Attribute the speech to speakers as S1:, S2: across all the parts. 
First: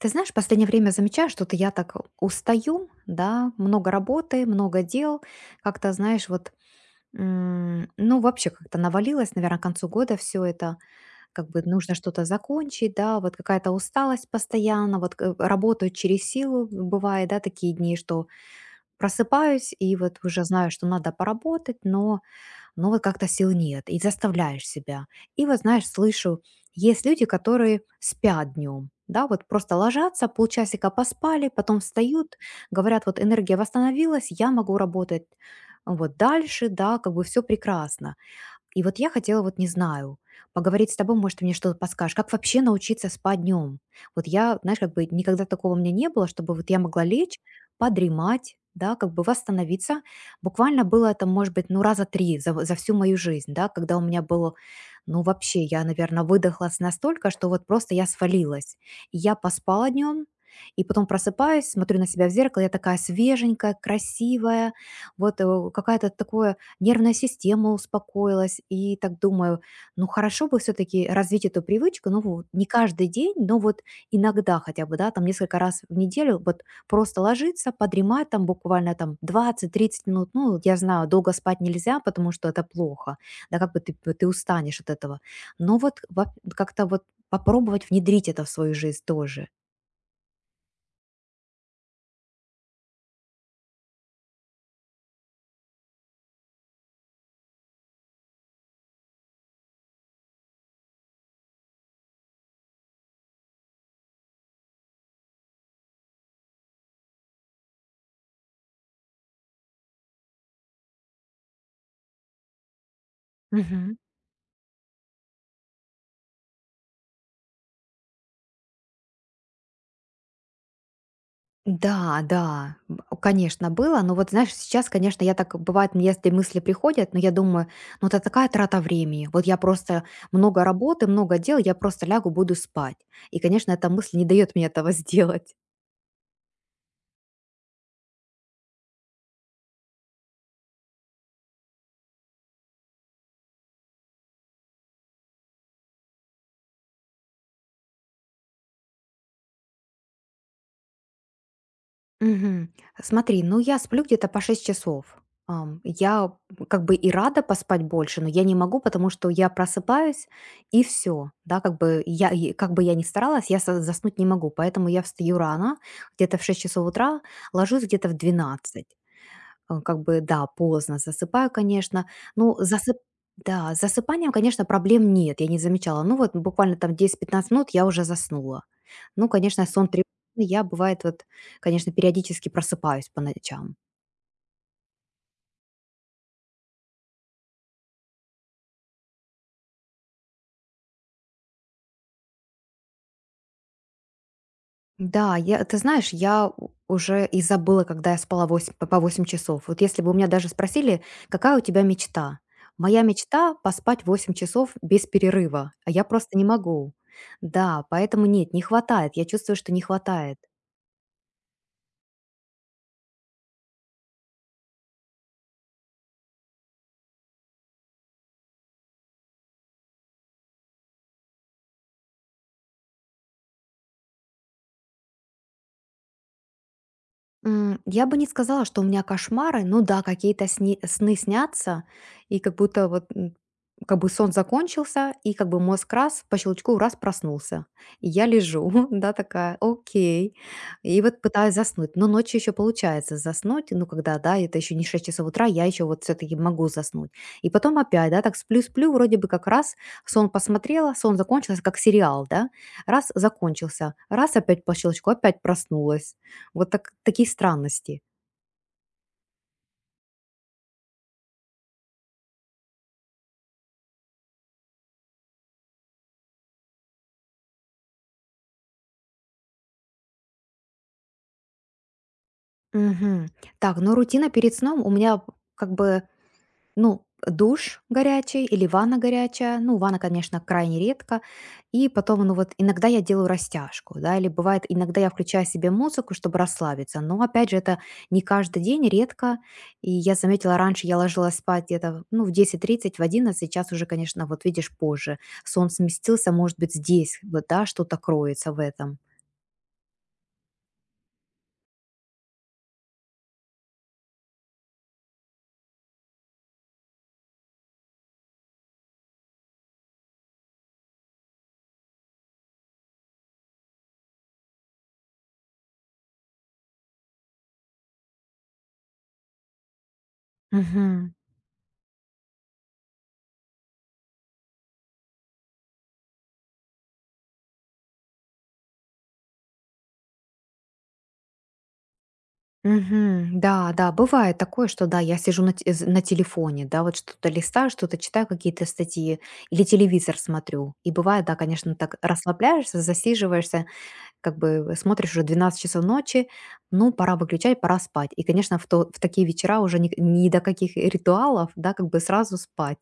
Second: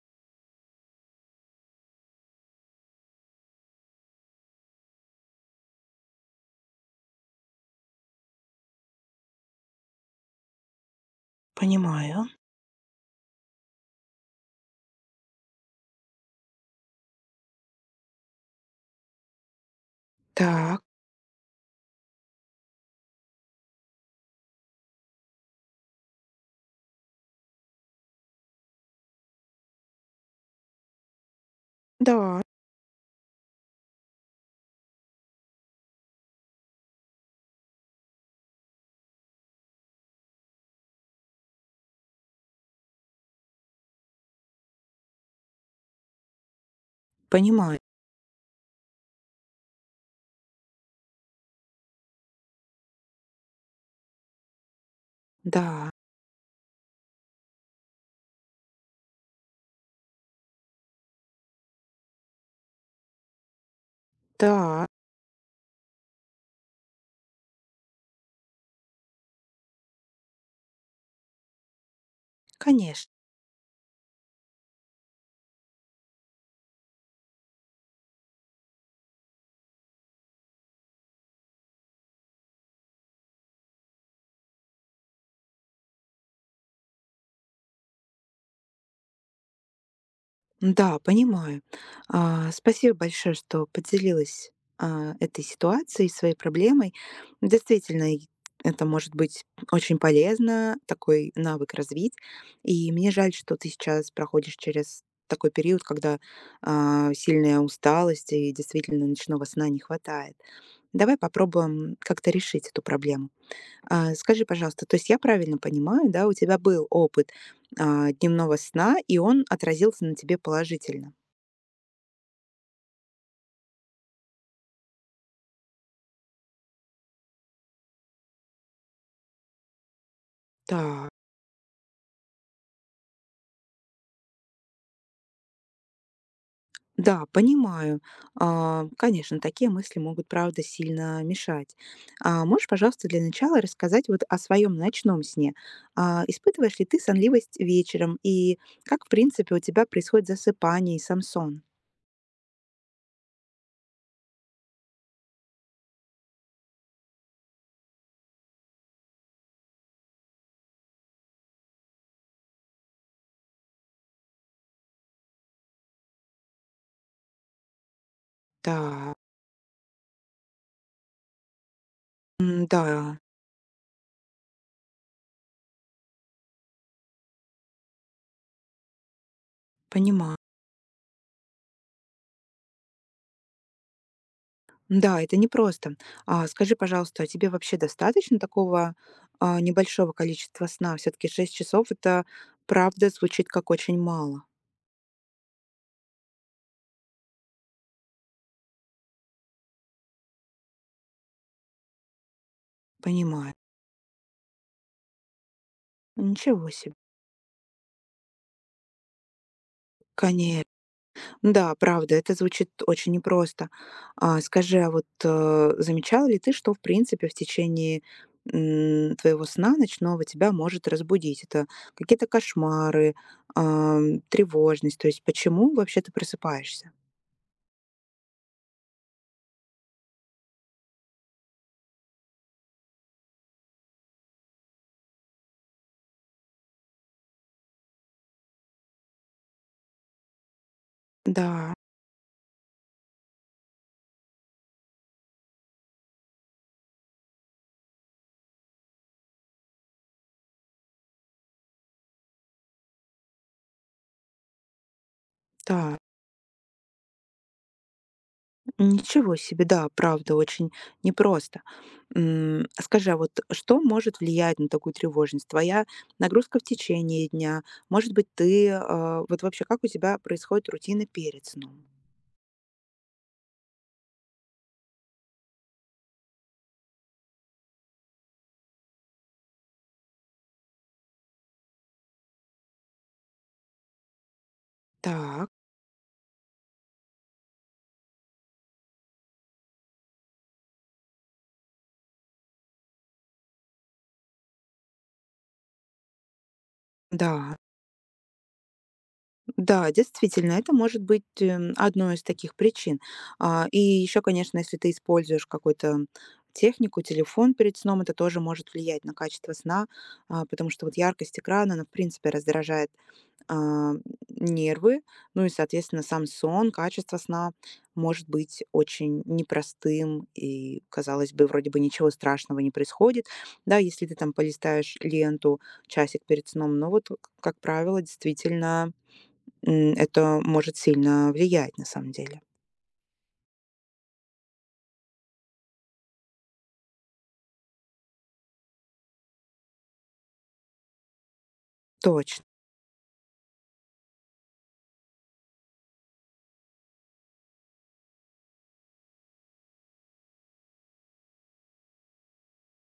S1: Ты знаешь, в последнее время замечаю, что-то я так устаю, да, много работы, много дел, как-то, знаешь, вот, ну, вообще как-то навалилось, наверное, к концу года все это, как бы нужно что-то
S2: Понимаю.
S1: закончить, да, вот какая-то усталость постоянно, вот работаю через силу, бывает, да, такие дни, что просыпаюсь и вот уже знаю,
S2: Так,
S1: что надо поработать, но вот как-то сил нет, и заставляешь себя. И вот, знаешь, слышу, есть люди, которые спят днем, да, вот просто ложатся, полчасика поспали, потом встают,
S2: да,
S1: говорят, вот энергия восстановилась, я могу работать вот дальше, да, как бы все прекрасно. И вот я хотела, вот не знаю, поговорить с тобой, может, ты мне что-то подскажешь. Как вообще научиться спать днем? Вот я, знаешь, как бы никогда такого у меня не было, чтобы вот я могла лечь,
S2: понимаю.
S1: подремать, да, как бы восстановиться. Буквально было это, может быть, ну, раза три за всю мою жизнь, да, когда у меня было, ну, вообще, я,
S2: Да,
S1: наверное, выдохлась настолько, что вот просто я свалилась. И я поспала днем, и потом просыпаюсь, смотрю на себя в зеркало, я такая свеженькая, красивая,
S2: да,
S1: вот какая-то такое. Нервная система успокоилась, и так думаю, ну хорошо бы все-таки развить эту привычку, ну вот не каждый
S2: конечно.
S1: день, но вот иногда хотя бы, да, там несколько раз в неделю вот просто ложиться, подремать там буквально там 20-30 минут, ну вот я знаю, долго спать нельзя, потому что это плохо, да, как бы ты, ты устанешь от этого, но вот как-то вот попробовать внедрить это в свою жизнь тоже.
S2: Да, понимаю. Спасибо большое, что поделилась, этой ситуацией, своей проблемой. Действительно, и это может быть очень полезно, такой навык развить. И мне жаль, что ты сейчас проходишь через такой период, когда сильная усталость и действительно ночного сна не хватает. Давай попробуем как-то решить эту проблему. Скажи, пожалуйста, то есть я правильно понимаю, да, у тебя был опыт дневного сна, и он отразился на тебе положительно?
S1: Да, да, конечно, было. Но вот, знаешь, сейчас, конечно, я так, бывает, мне если мысли приходят, но я думаю, ну это такая трата времени. Вот я просто много работы,
S2: Да,
S1: много дел, я просто лягу, буду спать. И, конечно, эта мысль не дает мне этого сделать.
S2: да, понимаю. Конечно, такие мысли могут, правда, сильно мешать. А можешь, пожалуйста, для начала рассказать вот о своем ночном сне? Испытываешь ли ты сонливость вечером, и как, в принципе, у тебя происходит засыпание и сам сон?
S1: Мгм. Смотри, ну я сплю где-то по 6 часов. Я как бы и рада поспать больше, но я не могу, потому что я просыпаюсь и все, да, как бы я, и как бы я ни старалась, я заснуть не могу, поэтому я встаю рано, где-то в 6 часов утра, ложусь где-то в двенадцать.
S2: Да,
S1: Как бы, да, поздно засыпаю, конечно. Ну,
S2: да,
S1: засып да, с засыпанием, конечно, проблем нет, я не замечала. Ну вот буквально там 10-15 минут я уже заснула. Ну, конечно, сон тревожный,
S2: понимаю.
S1: я, бывает, вот, конечно, периодически просыпаюсь по ночам.
S2: Да, это непросто. А скажи, пожалуйста, а тебе вообще достаточно такого небольшого количества сна? Все-таки 6 часов это правда звучит как очень мало.
S1: Да, я ты знаешь, я у уже и забыла, когда я спала восемь по 8 часов. Вот если бы у меня даже спросили: «Какая у тебя мечта?» Моя мечта —
S2: Понимаю.
S1: поспать 8 часов без перерыва, а я просто не
S2: Ничего
S1: могу.
S2: себе.
S1: Да, поэтому нет, не хватает, я чувствую, что не хватает.
S2: Конечно. Да, правда, это звучит очень непросто. Скажи, а вот замечала ли ты, что в принципе в течение твоего сна ночного тебя может разбудить? Это какие-то кошмары, тревожность. То есть почему вообще ты просыпаешься?
S1: Я бы не сказала, что у меня кошмары. Ну да, какие-то сни сны снятся, и как будто вот, как бы сон закончился, и как бы мозг раз, по щелчку раз проснулся. И я лежу, да, такая: «Окей». И вот пытаюсь
S2: Да,
S1: заснуть. Но ночью еще получается заснуть. Ну, когда, да, это еще не 6 часов утра, я еще вот все-таки могу заснуть. И потом опять, да, так сплю-сплю, вроде бы как раз сон посмотрела, сон закончился, как сериал, да. Раз- закончился, раз- опять по щелчку, опять
S2: да.
S1: проснулась. Вот так такие странности.
S2: Ничего себе, да, правда, очень непросто. Скажи, а вот что может влиять на такую тревожность? Твоя нагрузка в течение дня? Может быть, ты... а, Вот вообще, как у тебя происходит рутина перед сном?
S1: Мгм. Так, ну рутина перед сном у меня как бы, ну, душ горячий или ванна горячая. Ну, ванна, конечно, крайне редко. И потом, ну вот, иногда я делаю растяжку, да, или бывает, иногда я включаю
S2: Так,
S1: себе музыку, чтобы расслабиться. Но, опять же, это не каждый день, редко. И я заметила, раньше я ложилась спать где-то, ну, в 10:30 в 11, сейчас уже, конечно, вот видишь, позже. Сон сместился, может быть, здесь, вот,
S2: да,
S1: да, что-то кроется в этом.
S2: да, действительно, это может быть одной из таких причин. И еще, конечно, если ты используешь какую то технику, телефон перед сном, это тоже может влиять на качество сна, потому что вот яркость экрана, она, в принципе, раздражает а, нервы, ну и, соответственно, сам сон, качество сна может быть очень непростым, и,
S1: Мгм.
S2: казалось бы, вроде бы ничего страшного не происходит, да, если ты там полистаешь ленту часик перед сном, но вот, как правило, действительно, это может сильно влиять на самом деле.
S1: Мгм. Да, да, бывает такое, что да, я сижу на телефоне, да, вот что-то листаю, что-то читаю, какие-то статьи или телевизор смотрю. И бывает, да, конечно, так
S2: Точно.
S1: расслабляешься, засиживаешься, как бы смотришь уже 12 часов ночи, ну, пора выключать, пора спать. И, конечно, в такие вечера уже ни до каких ритуалов, да, как бы сразу спать.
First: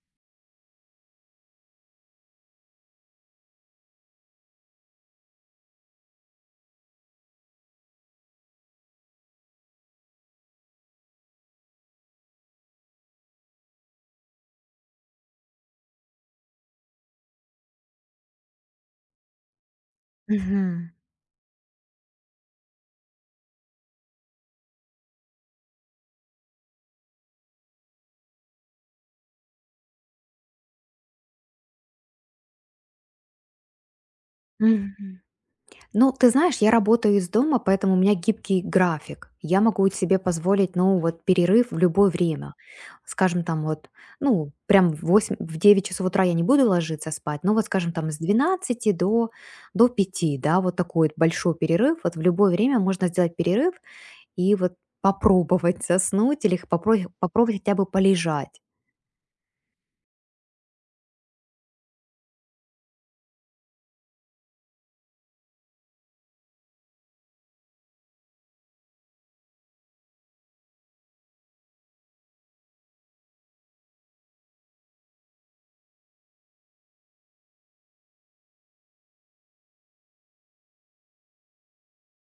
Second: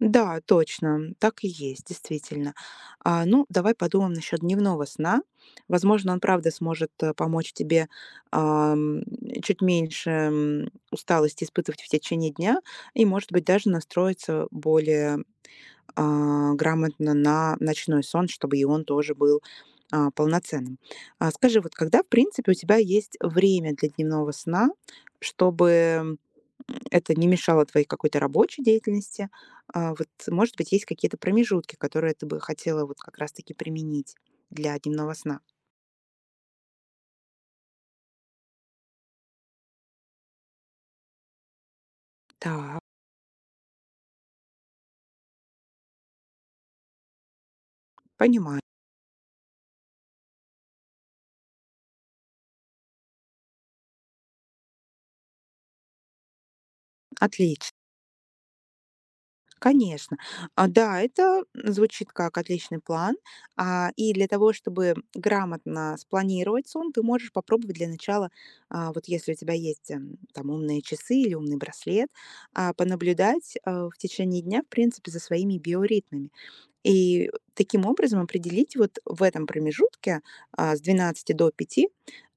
S2: Да, точно, так и есть, действительно. Ну, давай подумаем насчет дневного сна. Возможно, он правда сможет помочь тебе ам, чуть меньше усталости испытывать в течение дня и, может быть, даже настроиться более грамотно на ночной сон, чтобы и он тоже был полноценным.
S1: Мгм.
S2: А скажи, вот когда, в принципе, у тебя есть время для дневного сна, чтобы это не мешало твоей какой-то рабочей деятельности? Вот, может быть, есть какие-то промежутки, которые ты бы хотела вот как раз таки применить для дневного
S1: Мгм.
S2: сна?
S1: Ну, ты знаешь, я работаю из дома, поэтому у меня гибкий график. Я могу себе позволить, ну, вот перерыв в любое время.
S2: Так,
S1: Скажем, там вот, ну, прям в 8, в 9 часов утра я не буду ложиться спать, но вот, скажем, там с
S2: понимаю.
S1: 12 до, до 5, да, вот такой вот большой перерыв. Вот в любое время можно сделать перерыв и вот попробовать заснуть или попробовать
S2: Отлично.
S1: хотя бы полежать.
S2: Конечно. Да, это звучит как отличный план. И для того, чтобы грамотно спланировать сон, ты можешь попробовать для начала, вот если у тебя есть, там умные часы или умный браслет, понаблюдать, в течение дня, в принципе, за своими биоритмами. И таким образом определить вот в этом промежутке, с 12 до 5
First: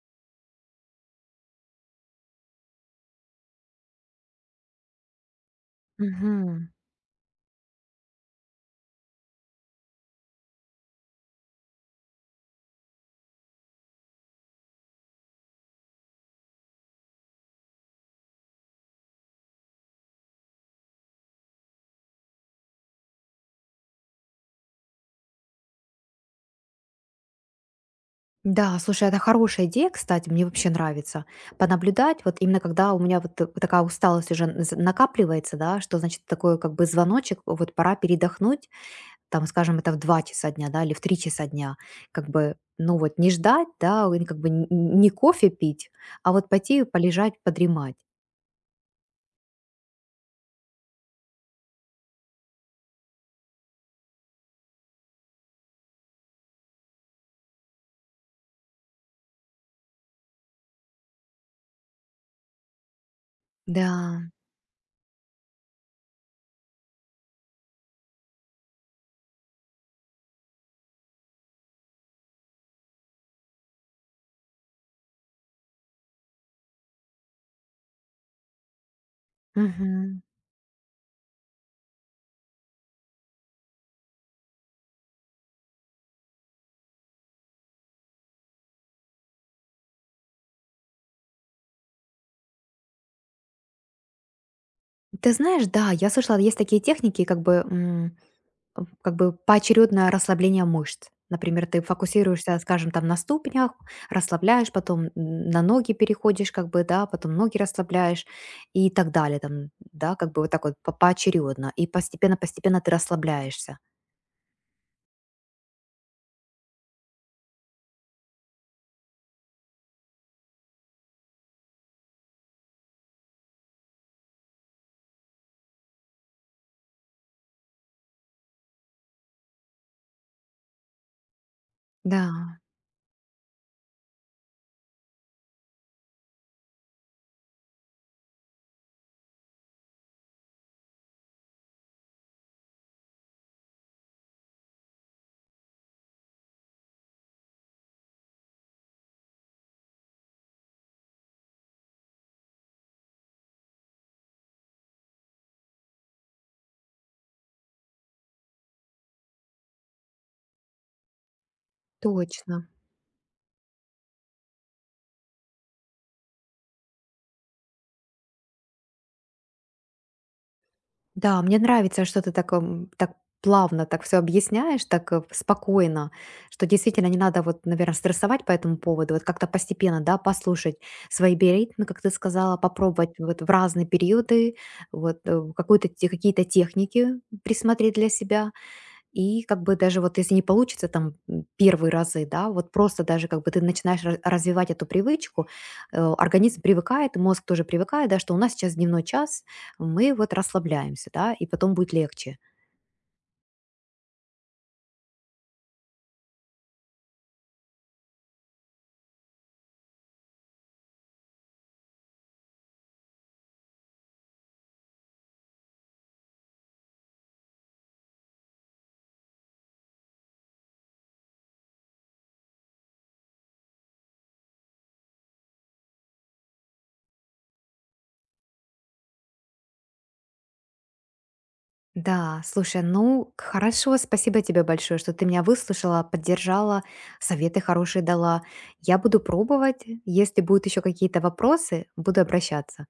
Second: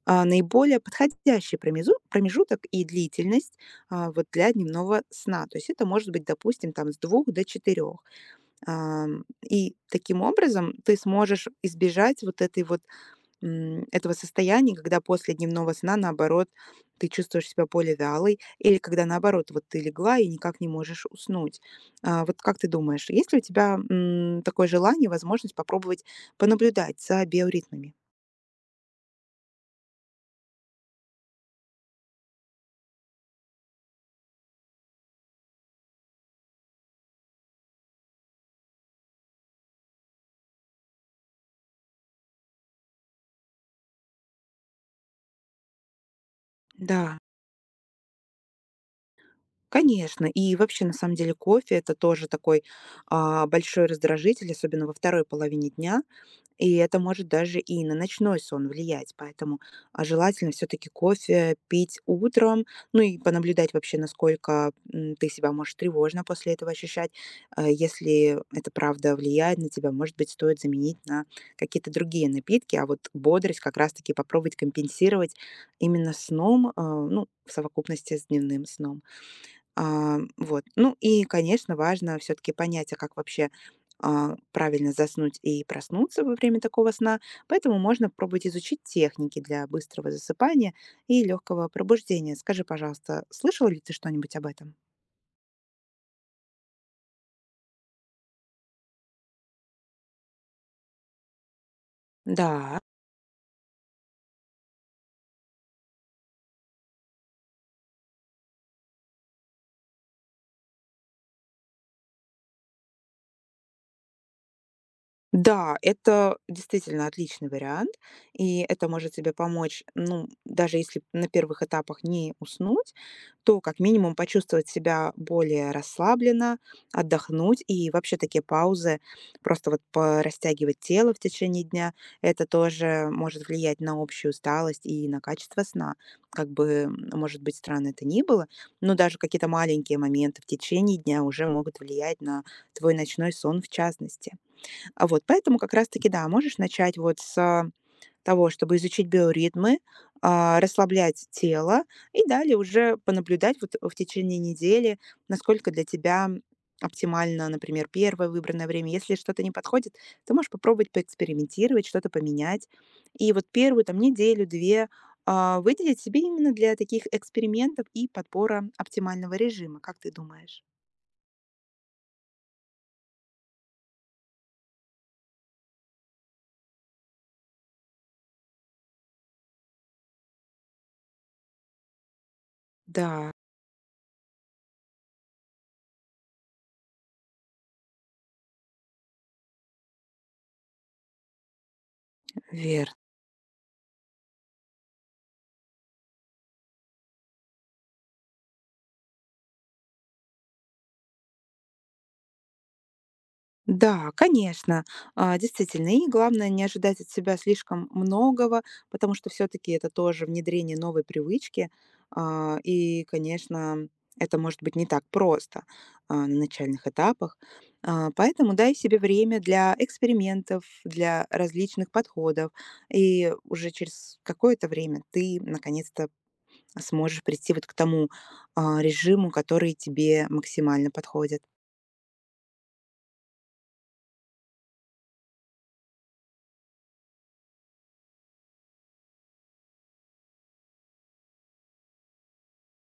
S2: наиболее подходящий промезу промежуток и длительность, вот для дневного сна. То есть это может быть,
S1: Мгм.
S2: допустим, там с 2 до 4. И таким образом ты сможешь избежать этого состояния, когда после дневного сна, наоборот, ты чувствуешь себя более вялой или когда, наоборот, вот ты легла и никак не можешь уснуть. Вот как ты думаешь, есть ли у тебя, такое желание, возможность попробовать понаблюдать за биоритмами?
S1: Да, слушай, это хорошая идея, кстати, мне вообще нравится. Понаблюдать, вот именно когда у меня вот такая усталость уже накапливается, да, что значит такой как бы звоночек, вот пора передохнуть, там, скажем, это в 2 часа дня, да, или в 3 часа дня, как бы, ну вот не ждать, да, и как бы не кофе пить, а вот пойти
S2: Да.
S1: полежать, подремать.
S2: Конечно. И вообще, на самом деле, кофе — это тоже такой, большой раздражитель, особенно во второй половине дня. И это может даже и на ночной сон влиять. Поэтому желательно все таки кофе пить утром, ну и понаблюдать вообще,
S1: Да.
S2: насколько, ты себя можешь тревожно после этого ощущать. Если это правда влияет на тебя, может быть, стоит заменить на какие-то другие напитки, а вот бодрость как раз таки попробовать компенсировать именно сном, ну, в совокупности с дневным сном. А,
S1: Мгм.
S2: вот. Ну и, конечно, важно все-таки понять, а как вообще правильно заснуть и проснуться во время такого сна. Поэтому можно пробовать изучить техники для быстрого засыпания и легкого пробуждения. Скажи, пожалуйста, слышала ли ты что-нибудь об этом?
S1: Ты знаешь, да, я слышала, есть такие техники, как бы как бы поочередное расслабление мышц. Например, ты фокусируешься,
S2: Да,
S1: скажем, там на ступнях, расслабляешь, потом на ноги переходишь, как бы, да, потом ноги расслабляешь и так далее, там, да, как бы вот так вот поочередно. И постепенно-постепенно ты расслабляешься.
S2: да, это действительно отличный вариант, и это может тебе помочь, ну, даже если на первых этапах не уснуть, то как минимум почувствовать себя более расслабленно, отдохнуть и вообще такие паузы, просто вот порастягивать тело в течение дня,
S1: Да,
S2: это тоже может влиять на общую усталость и на качество сна. Как бы, может быть, странно это ни было, но даже какие-то маленькие моменты в течение дня уже могут влиять на твой ночной сон в частности. А вот поэтому как раз-таки, да, можешь начать вот с, того, чтобы изучить биоритмы, расслаблять тело и далее уже понаблюдать вот в течение недели, насколько для тебя оптимально, например, первое выбранное время. Если что-то не подходит, ты можешь попробовать поэкспериментировать, что-то
S1: точно.
S2: поменять. И вот первую там неделю-две, выделить себе именно для таких экспериментов и подбора оптимального режима. Как ты думаешь?
S1: Да, мне нравится, что ты так, так плавно так все объясняешь, так спокойно, что действительно не надо вот, наверное, стрессовать по этому поводу, вот как-то постепенно, да, послушать свои биоритмы, как ты сказала, попробовать
S2: Да,
S1: вот в разные периоды, вот какую-то, какие-то техники присмотреть для себя, и как бы даже вот если не получится там первые разы, да, вот
S2: верно.
S1: просто даже как бы ты начинаешь развивать эту привычку, организм привыкает, мозг тоже привыкает, да, что у нас сейчас дневной час, мы вот расслабляемся, да, и потом будет легче.
S2: Да, конечно, действительно. И главное не ожидать от себя слишком многого, потому что все-таки это тоже внедрение новой привычки. И, конечно, это может быть не так просто на начальных этапах. Поэтому дай себе время для экспериментов, для различных подходов. И уже через какое-то время ты наконец-то сможешь прийти вот к тому режиму, который тебе максимально подходит.
S1: Да, слушай, ну хорошо, спасибо тебе большое, что ты меня выслушала, поддержала, советы хорошие дала. Я буду пробовать, если будут еще какие-то вопросы, буду обращаться.